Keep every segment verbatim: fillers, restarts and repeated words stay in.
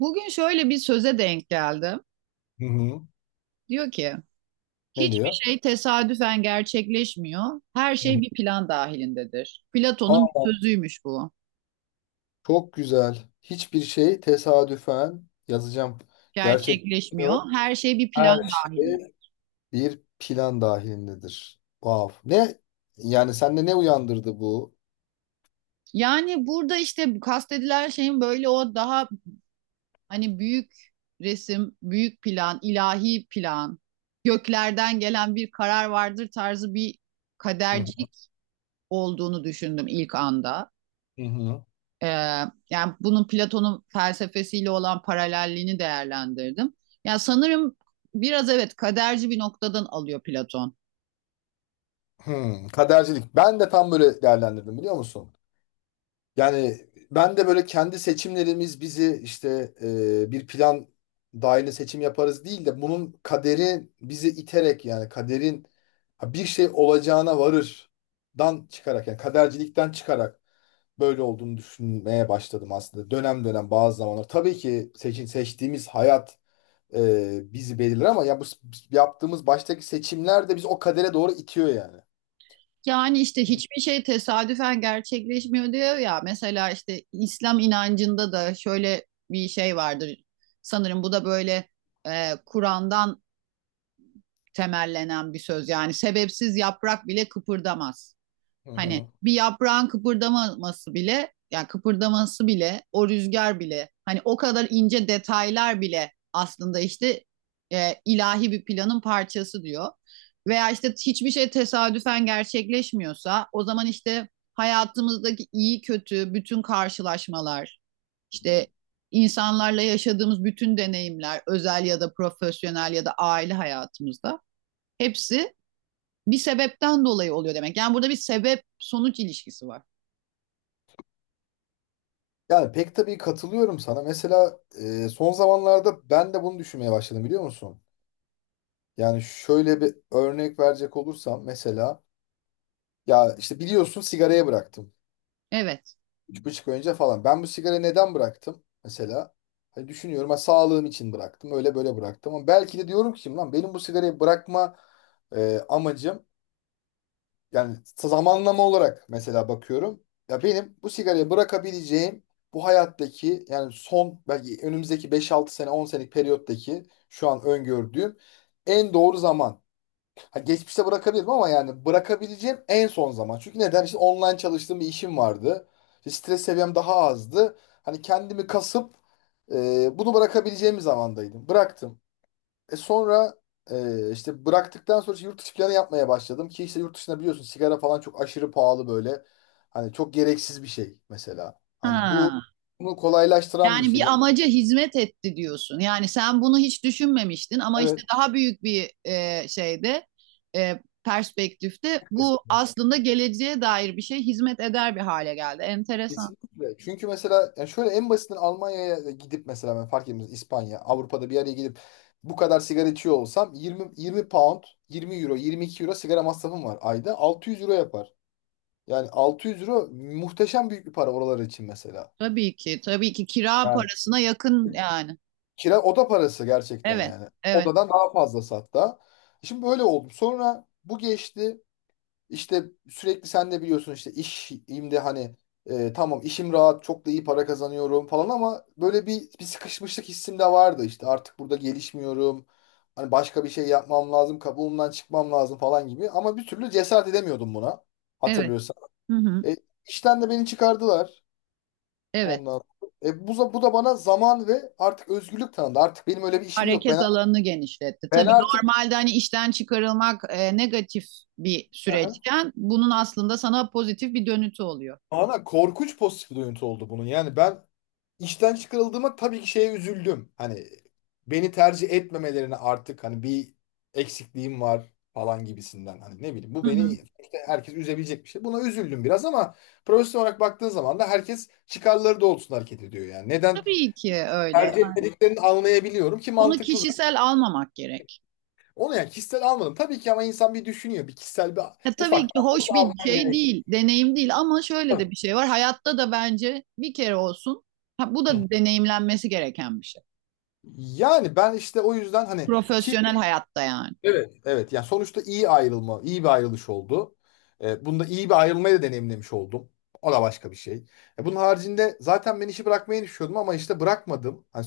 Bugün şöyle bir söze denk geldim. Hı hı. Diyor ki, Ne hiçbir diyor? şey tesadüfen gerçekleşmiyor. Her Hı hı. şey bir plan dahilindedir. Platon'un bir Aa, sözüymüş bu. çok güzel. Hiçbir şey tesadüfen yazacağım. Gerçek, Gerçekleşmiyor. Her şey bir plan her dahilinde. şey bir plan dahilindedir. Wow. Ne? Yani sende ne uyandırdı bu? Yani burada işte bu kastedilen şeyin böyle o daha hani büyük resim, büyük plan, ilahi plan, göklerden gelen bir karar vardır tarzı bir Hı kadercilik olduğunu düşündüm ilk anda. hı. Ee, yani bunun Platon'un felsefesiyle olan paralelliğini değerlendirdim. Yani sanırım biraz evet kaderci bir noktadan alıyor Platon. Hı. Kadercilik. Ben de tam böyle değerlendirdim, biliyor musun? Yani ben de böyle kendi seçimlerimiz bizi işte e, bir plan dahilinde seçim yaparız değil de bunun kaderi bizi iterek, yani kaderin ha, bir şey olacağına varırdan çıkarak, yani kadercilikten çıkarak böyle olduğunu düşünmeye başladım aslında. Dönem dönem, bazı zamanlar. Tabii ki seçin, seçtiğimiz hayat e, bizi belirler, ama ya bu s- yaptığımız baştaki seçimler de bizi o kadere doğru itiyor yani. Yani işte Bir, hiçbir şey tesadüfen gerçekleşmiyor diyor ya. Mesela işte İslam inancında da şöyle bir şey vardır. Sanırım bu da böyle e, Kur'an'dan temellenen bir söz. Yani sebepsiz yaprak bile kıpırdamaz. Hı Hani hı. bir yaprağın kıpırdaması bile, yani kıpırdaması bile, o rüzgar bile, hani o kadar ince detaylar bile aslında işte e, ilahi bir planın parçası diyor. Veya işte hiçbir şey tesadüfen gerçekleşmiyorsa, o zaman işte hayatımızdaki iyi kötü bütün karşılaşmalar, işte insanlarla yaşadığımız bütün deneyimler, özel ya da profesyonel ya da aile hayatımızda hepsi bir sebepten dolayı oluyor demek. Yani burada bir sebep sonuç ilişkisi var. Yani pek tabii katılıyorum sana. Mesela e, son zamanlarda ben de bunu düşünmeye başladım, biliyor musun? Yani şöyle bir örnek verecek olursam, mesela ya işte biliyorsun, sigarayı bıraktım. Evet. Üç buçuk ay önce falan. Ben bu sigarayı neden bıraktım mesela? Hani düşünüyorum ha, sağlığım için bıraktım. Öyle böyle bıraktım. Ama belki de diyorum ki lan, benim bu sigarayı bırakma e, amacım, yani zamanlama olarak mesela bakıyorum. Ya benim bu sigarayı bırakabileceğim bu hayattaki, yani son belki önümüzdeki beş altı sene, on senelik periyottaki şu an öngördüğüm en doğru zaman. Ha, geçmişte bırakabilirim ama yani bırakabileceğim en son zaman. Çünkü neden? İşte online çalıştığım bir işim vardı. İşte stres seviyem daha azdı. Hani kendimi kasıp e, bunu bırakabileceğim bir zamandaydım. Bıraktım. E sonra e, işte bıraktıktan sonra işte yurt dışı planı yapmaya başladım ki işte yurt dışında biliyorsun sigara falan çok aşırı pahalı böyle. Hani çok gereksiz bir şey mesela. Hani Ha. bu bunu kolaylaştıran bir Yani şey. bir Yani. amaca hizmet etti diyorsun. Yani sen bunu hiç düşünmemiştin ama işte Evet. daha büyük bir e, şeyde, e, perspektifte bu Kesinlikle. aslında geleceğe dair bir şey hizmet eder bir hale geldi. Enteresan. Kesinlikle. Çünkü mesela yani şöyle en basitinden Almanya'ya gidip, mesela ben fark etmez İspanya, Avrupa'da bir yere gidip bu kadar sigara içiyor olsam yirmi yirmi pound, yirmi euro, yirmi iki euro sigara masrafım var ayda. altı yüz euro yapar. Yani altı yüz euro muhteşem büyük bir para oralar için mesela. Tabii ki, tabii ki kira parasına yakın yani. Kira oda parası gerçekten Evet, yani. evet, Odadan daha fazlası hatta. Şimdi böyle oldu. Sonra bu geçti. İşte sürekli sen de biliyorsun işte işimde hani e, tamam, işim rahat, çok da iyi para kazanıyorum falan, ama böyle bir, bir sıkışmışlık hissim de vardı işte, artık burada gelişmiyorum. Hani başka bir şey yapmam lazım, kabuğumdan çıkmam lazım falan gibi, ama bir türlü cesaret edemiyordum buna, evet. hatırlıyorsan. Hı hı, E, işten de beni çıkardılar evet. ondan. E, bu, bu da bana zaman ve artık özgürlük tanıdı. Artık benim öyle bir işim yok. Hareket Ben alanını genişletti. ben Tabii artık. normalde hani işten çıkarılmak e, negatif bir Aha. süreçken bunun aslında sana pozitif bir dönütü oluyor. Ana korkunç pozitif duyuntu oldu bunun. Yani ben işten çıkarıldığıma tabii ki şeye üzüldüm. Hani beni tercih etmemelerine, artık hani bir eksikliğim var falan gibisinden. Hani ne bileyim, bu Hı beni hı. işte herkes üzebilecek bir şey. Buna üzüldüm biraz, ama profesyonel olarak baktığın zaman da herkes çıkarları doğrultusunda hareket ediyor yani. Neden Tabii ki öyle. tercih ya, Yani etmediklerini anlayabiliyorum ki, Bunu mantıklı zaten. kişisel almamak gerek. Onu yani kişisel almadım. Tabii ki, ama insan bir düşünüyor. Bir kişisel, bir Ya tabii ufak. ki hoş bir şey değil, deneyim değil ama şöyle de bir şey var. Hayatta da bence bir kere olsun. Ha, bu Hı hı. da deneyimlenmesi gereken bir şey. Yani ben işte o yüzden hani ki. Profesyonel hayatta yani. Evet, yani sonuçta iyi ayrılma, iyi bir ayrılış oldu. E, bunda iyi bir ayrılmayı da deneyimlemiş oldum. O da başka bir şey. E, bunun haricinde zaten ben işi bırakmayı düşünüyordum, ama işte bırakmadım. Hani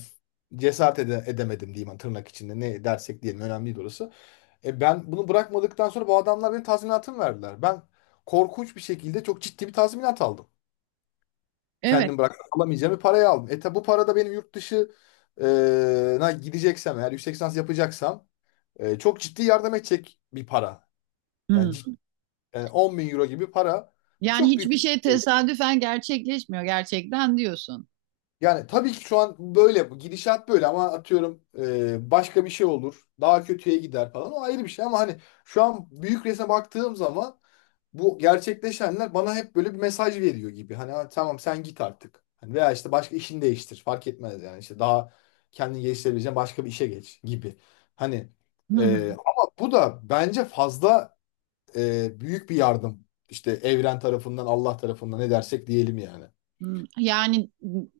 cesaret ede- edemedim diyeyim, hani tırnak içinde, ne dersek diyelim, önemli değil orası. E, ben bunu bırakmadıktan sonra bu adamlar benim tazminatımı verdiler. Ben korkunç bir şekilde çok ciddi bir tazminat aldım. Evet. Kendim bırakıp alamayacağım bir parayı aldım. E tabi bu para da benim yurt dışı e, na gideceksem, eğer yüksek lisans yapacaksam e, çok ciddi yardım edecek bir para. Yani, Hı. cid- yani on bin euro gibi para. Bu Yani çok büyük hiçbir şey bir şey. tesadüfen gerçekleşmiyor gerçekten diyorsun. Yani tabii ki şu an böyle, bu gidişat böyle, ama atıyorum e, başka bir şey olur. Daha kötüye gider falan. O ayrı bir şey, ama hani şu an büyük resme baktığım zaman bu gerçekleşenler bana hep böyle bir mesaj veriyor gibi. Hani, "Ha, tamam, sen git artık. Hani veya işte başka, işini değiştir. Fark etmez, yani işte daha kendini geliştirebileceğin başka bir işe geç" gibi. Hani Hı e, hı. ama bu da bence fazla e, büyük bir yardım. İşte evren tarafından, Allah tarafından, ne dersek diyelim yani. Hmm, Yani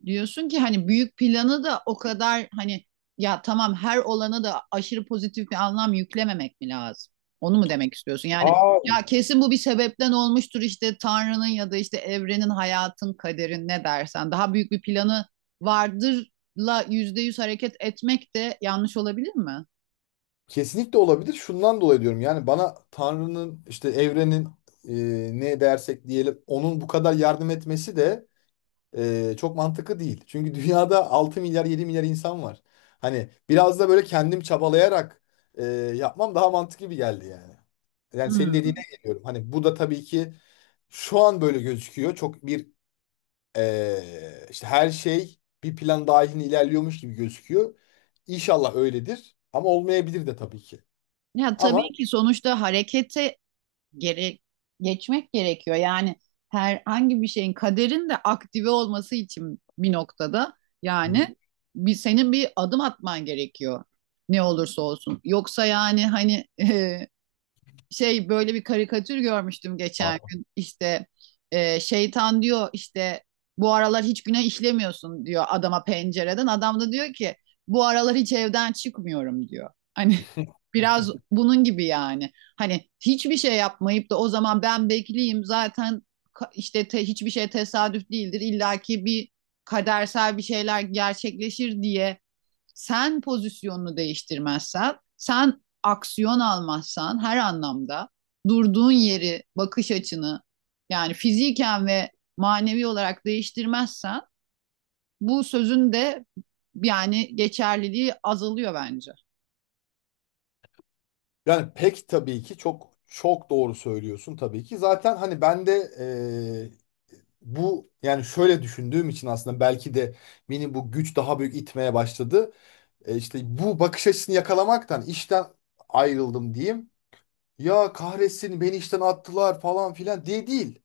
diyorsun ki hani büyük planı da o kadar hani ya tamam her olana da aşırı pozitif bir anlam yüklememek mi lazım? Onu mu demek istiyorsun? Yani Aa, ya kesin bu bir sebepten olmuştur işte Tanrı'nın ya da işte evrenin, hayatın, kaderin ne dersen. Daha büyük bir planı vardırla yüzde yüz hareket etmek de yanlış olabilir mi? kesinlikle olabilir. Şundan dolayı diyorum. Yani bana Tanrı'nın, işte evrenin, e, ne dersek diyelim onun bu kadar yardım etmesi de e, çok mantıklı değil. Çünkü dünyada altı milyar, yedi milyar insan var. Hani biraz da böyle kendim çabalayarak e, yapmam daha mantıklı gibi geldi yani. Yani senin dediğine Hmm. geliyorum. Hani bu da tabii ki. Şu an böyle gözüküyor. Çok bir eee, işte her şey bir plan dahilinde ilerliyormuş gibi gözüküyor. İnşallah öyledir. Ama olmayabilir de tabii ki. Ya Ama. tabii ki sonuçta harekete gere geçmek gerekiyor. Yani herhangi bir şeyin kaderin de aktive olması için bir noktada Hı. yani bir senin bir adım atman gerekiyor ne olursa olsun. Yoksa yani hani şey böyle bir karikatür görmüştüm geçen Pardon. gün. İşte e, şeytan diyor işte bu aralar hiç günah işlemiyorsun diyor adama pencereden. Adam da diyor ki bu aralar hiç evden çıkmıyorum diyor. Hani biraz bunun gibi yani. Hani hiçbir şey yapmayıp da o zaman ben bekleyeyim zaten ka- işte te- hiçbir şey tesadüf değildir. İllaki bir kadersel bir şeyler gerçekleşir diye sen pozisyonunu değiştirmezsen, sen aksiyon almazsan her anlamda durduğun yeri, bakış açını yani fiziken ve manevi olarak değiştirmezsen bu sözün de yani geçerliliği azalıyor bence. Yani pek tabii ki, çok çok doğru söylüyorsun tabii ki. Zaten hani ben de eee, bu yani şöyle düşündüğüm için aslında belki de beni bu güç daha büyük itmeye başladı. E, işte bu bakış açısını yakalamaktan işten ayrıldım diyeyim. Ya kahretsin, beni işten attılar falan filan diye değil.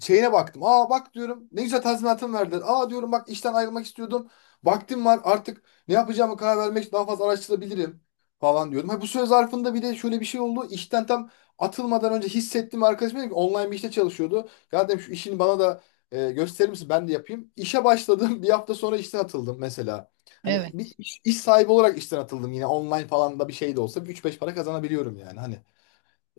Şeyine baktım. Aa, bak diyorum, ne güzel tazminatım verdiler. Aa, diyorum, bak, işten ayrılmak istiyordum. Vaktim var artık, ne yapacağımı karar vermek için daha fazla araştırabilirim falan diyordum. Ha, bu süre zarfında bir de şöyle bir şey oldu. İşten tam atılmadan önce hissettim, arkadaşım dedi ki online bir işte çalışıyordu. Ya dedim, şu işini bana da e, gösterir misin, ben de yapayım. İşe başladım, bir hafta sonra işten atıldım mesela. Hani Evet. bir iş, iş sahibi olarak işten atıldım, yine online falan da bir şey de olsa üç beş para kazanabiliyorum yani. Hani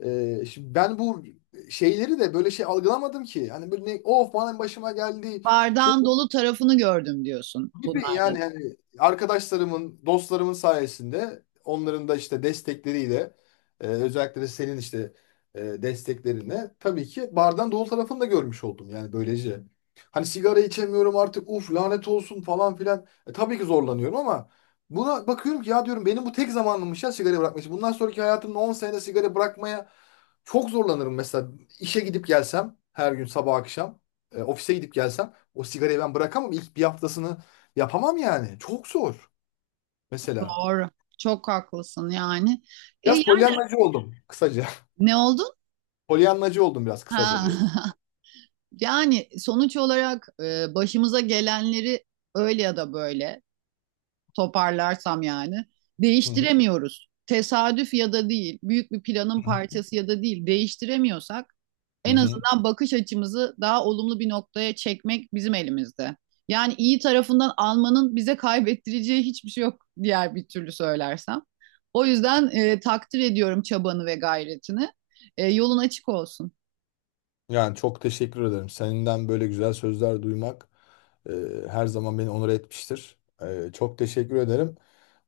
ee, şimdi ben bu şeyleri de böyle şey algılamadım ki. Hani böyle ne, of, bana başıma geldi. Bardağın dolu tarafını gördüm diyorsun Gibi bunlardan. yani, hani arkadaşlarımın, dostlarımın sayesinde, onların da işte destekleriyle, e, özellikle de senin işte e, desteklerinle tabii ki bardan dolu tarafını da görmüş oldum yani, böylece. Hani sigara içemiyorum artık, uf, lanet olsun falan filan. E, tabii ki zorlanıyorum, ama buna bakıyorum ki ya, diyorum, benim bu tek zamanımmış ya sigara bırakmış. Bundan sonraki hayatımda on senede sigara bırakmaya çok zorlanırım mesela. İşe gidip gelsem her gün sabah akşam, e, ofise gidip gelsem, o sigarayı ben bırakamam. İlk bir haftasını yapamam yani. Çok zor. Mesela. Doğru. Çok haklısın yani. E Biraz yani polyanlacı oldum kısaca. ne oldun? Polyanlacı oldum biraz Ha. kısaca diyor. Yani sonuç olarak e, başımıza gelenleri öyle ya da böyle toparlarsam yani. Hı hı. Değiştiremiyoruz. Tesadüf ya da değil, büyük bir planın parçası ya da değil değiştiremiyorsak Hı en hı. azından bakış açımızı daha olumlu bir noktaya çekmek bizim elimizde. Yani iyi tarafından almanın bize kaybettireceği hiçbir şey yok diğer bir türlü söylersem. O yüzden e, takdir ediyorum çabanı ve gayretini. E, yolun açık olsun. Yani çok teşekkür ederim. Senden böyle güzel sözler duymak e, her zaman beni onur etmiştir. E, çok teşekkür ederim.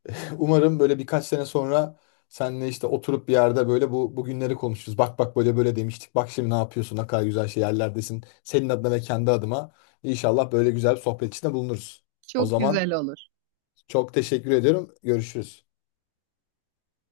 Umarım böyle birkaç sene sonra seninle işte oturup bir yerde böyle bu bugünleri konuşuruz. Bak bak, böyle böyle demiştik. Bak, şimdi ne yapıyorsun? Ne kadar güzel şey yerlerdesin. Senin adına ve kendi adıma. İnşallah böyle güzel bir sohbet içinde bulunuruz. O Çok zaman güzel olur. çok teşekkür ediyorum. Görüşürüz.